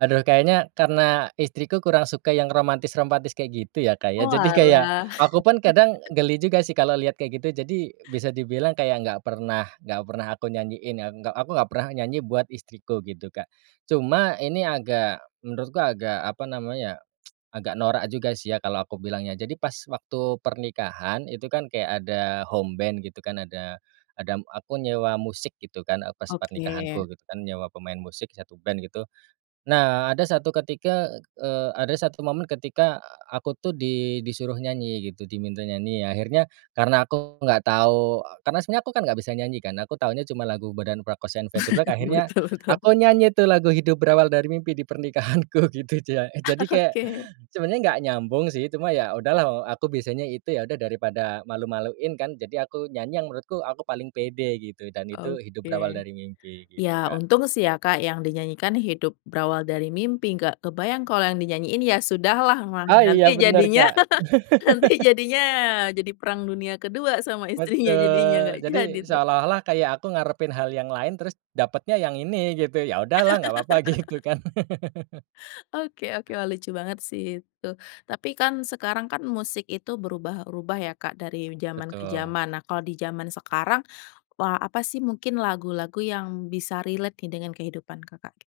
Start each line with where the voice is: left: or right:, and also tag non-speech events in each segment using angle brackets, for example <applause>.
right: Aduh kayaknya karena istriku kurang suka yang romantis-romantis kayak gitu ya Kak ya jadi kayak,
left: Oalah. <laughs>
right: aku pun kadang geli juga sih kalau lihat kayak gitu jadi, bisa dibilang kayak nggak pernah nggak pernah aku nyanyiin ya nggak aku nggak pernah nyanyi buat istriku gitu Kak. Cuma ini agak, menurutku agak apa namanya, <tsk> agak norak juga sih ya kalau aku bilangnya jadi pas waktu pernikahan itu kan kayak ada homeband gitu kan ada ada aku nyewa musik gitu kan, e pas
left: Oke.
right: pernikahanku gitu kan, nyewa pemain musik 1 band gitu. Nah ada 1 ketika, eee, ada 1 momen ketika, aku tuh di di suruh nyanyi gitu diminta nyanyi akhirnya karena aku enggak tahu karena sebenarnya aku kan nggak bisa nyanyi kan aku taunya cuma lagu Bondan Prakoso and Fade2Black
left: <chuckles>
right: akhirnya,
left: Betul betul.
right: aku nyanyi tuh lagu Hidup Berawal Dari Mimpi di pernikahanku gitu jak jadi kayak,
left: Oke.
right: sebenarnya nggak nyambung sih cuma ya udahlah, eee, aku bisanya itu ya udah daripada malu-maluin kan, jadi aku nyanyi yang menurutku aku paling pede gitu dan itu Hidup Berawal
left: Oke.
right: Dari Mimpi
left: Ya
right: gitu Kak.
left: untung sih ya Kak yang dinyanyikan Hidup Berawal Dari Mimpi nggak kebayang kalo yang dinyanyiin Ya Sudahlah mah
right: Oh iya
left: nanti
right: benar
left: jadinya,
right: Kak.
left: nanti
right: <laughs>
left: jadinya jadi perang dunia kedua sama istrinya jadinya, nggak
right: Betul jadi
left: jadi tuh.
right: seolah-olah kayak aku ngarepin hal yang lain terus dapetnya yang ini gitu ya udah lah nggak apa-apa gitu
left: <laughs>
right: kan. <laughs>
left: Oke oke wah lucu banget sih itu tapi kan sekarang kan musik itu berubah-ubah ya Kak dari zaman ke
right: Betul.
left: zaman nah kalau di zaman sekarang, wa apa sih mungkin lagu-lagu yang bisa relate nih dengan kehidupan Kakak gi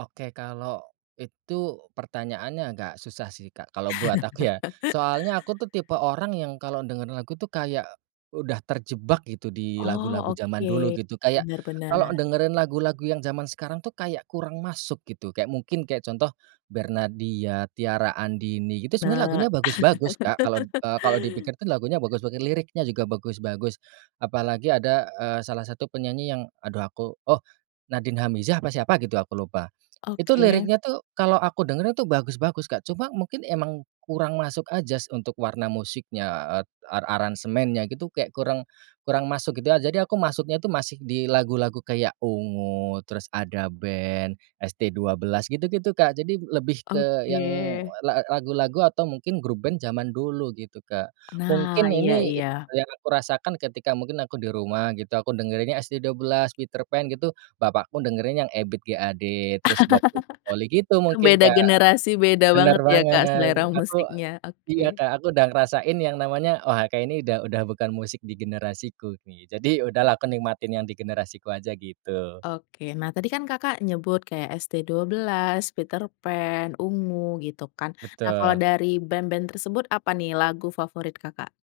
right: Oke kalau, itu pertanyaannya agak susah sih Kak kalau buat aku ya,
left: <chuckles>
right: soalnya aku tuh tipe orang yang kalau dengar lagu tuh kayak, udah terjebak gitu di
left: Oh
right: lagu-lagu zaman
left: oke,
right: dulu gitu kayak,
left: benar benar.
right: kalau dengerin lagu-lagu yang zaman sekarang tuh kayak kurang masuk gitu kayak mungkin kayak contoh, Bernadya, Tiara Andini gitu sebenarnya
left: Nah.
right: lagunya bagus-bagus Kak kalau,
left: <laughs>
right: eee, kalau dipikir kan lagunya bagus-bagus liriknya juga bagus-bagus. Apalagi ada, eee, salah satu penyanyi yang aduh aku oh, Nadin Amizah apa siapa gitu aku lupa. Itu
left: Oke.
right: liriknya tuh, kalau aku dengar itu bagus-bagus Kak cuma mungkin emang kurang masuk aja untuk warna musiknya, et eee, aransemennya gitu kayak kurang kurang masuk gitu aja jadi aku masuknya itu masih di lagu-lagu kayak Ungu, terus Ada Band, ST12 gitu gitu Kak jadi lebih ke yang
left: Oke.
right: la lagu-lagu atau mungkin grup band zaman dulu gitu Kak.
left: Nah,
right: Mungkin
left: iya
right: ini,
left: iya.
right: yang aku rasakan ketika mungkin aku di rumah gitu aku dengerinnya ST12, Peterpan gitu, bapakku dengerin yang Ebit G ade, terus Bob <unintelligible> gitu
left: <laughs>
right: mungkin
left: Beda
right: Kak.
left: generasi, beda
right: Benar
left: banget ya Kak
right: banget
left: selera
right: aku
left: musiknya,
right: iya
left: oke.
right: Kak, aku udah ngerasain yang namanya wah kayaknya ini udah udah bukan musik di generasiku, gi jadi udahlah aku nikmatin yang di generasiku aja gitu.
left: Oke nah tadi kan Kakak nyebut kayak ST12, Peterpan, Ungu, gitu kan, nah kalo
right: Betul.
left: dari band-band tersebut apa nih lagu favorit Kakak?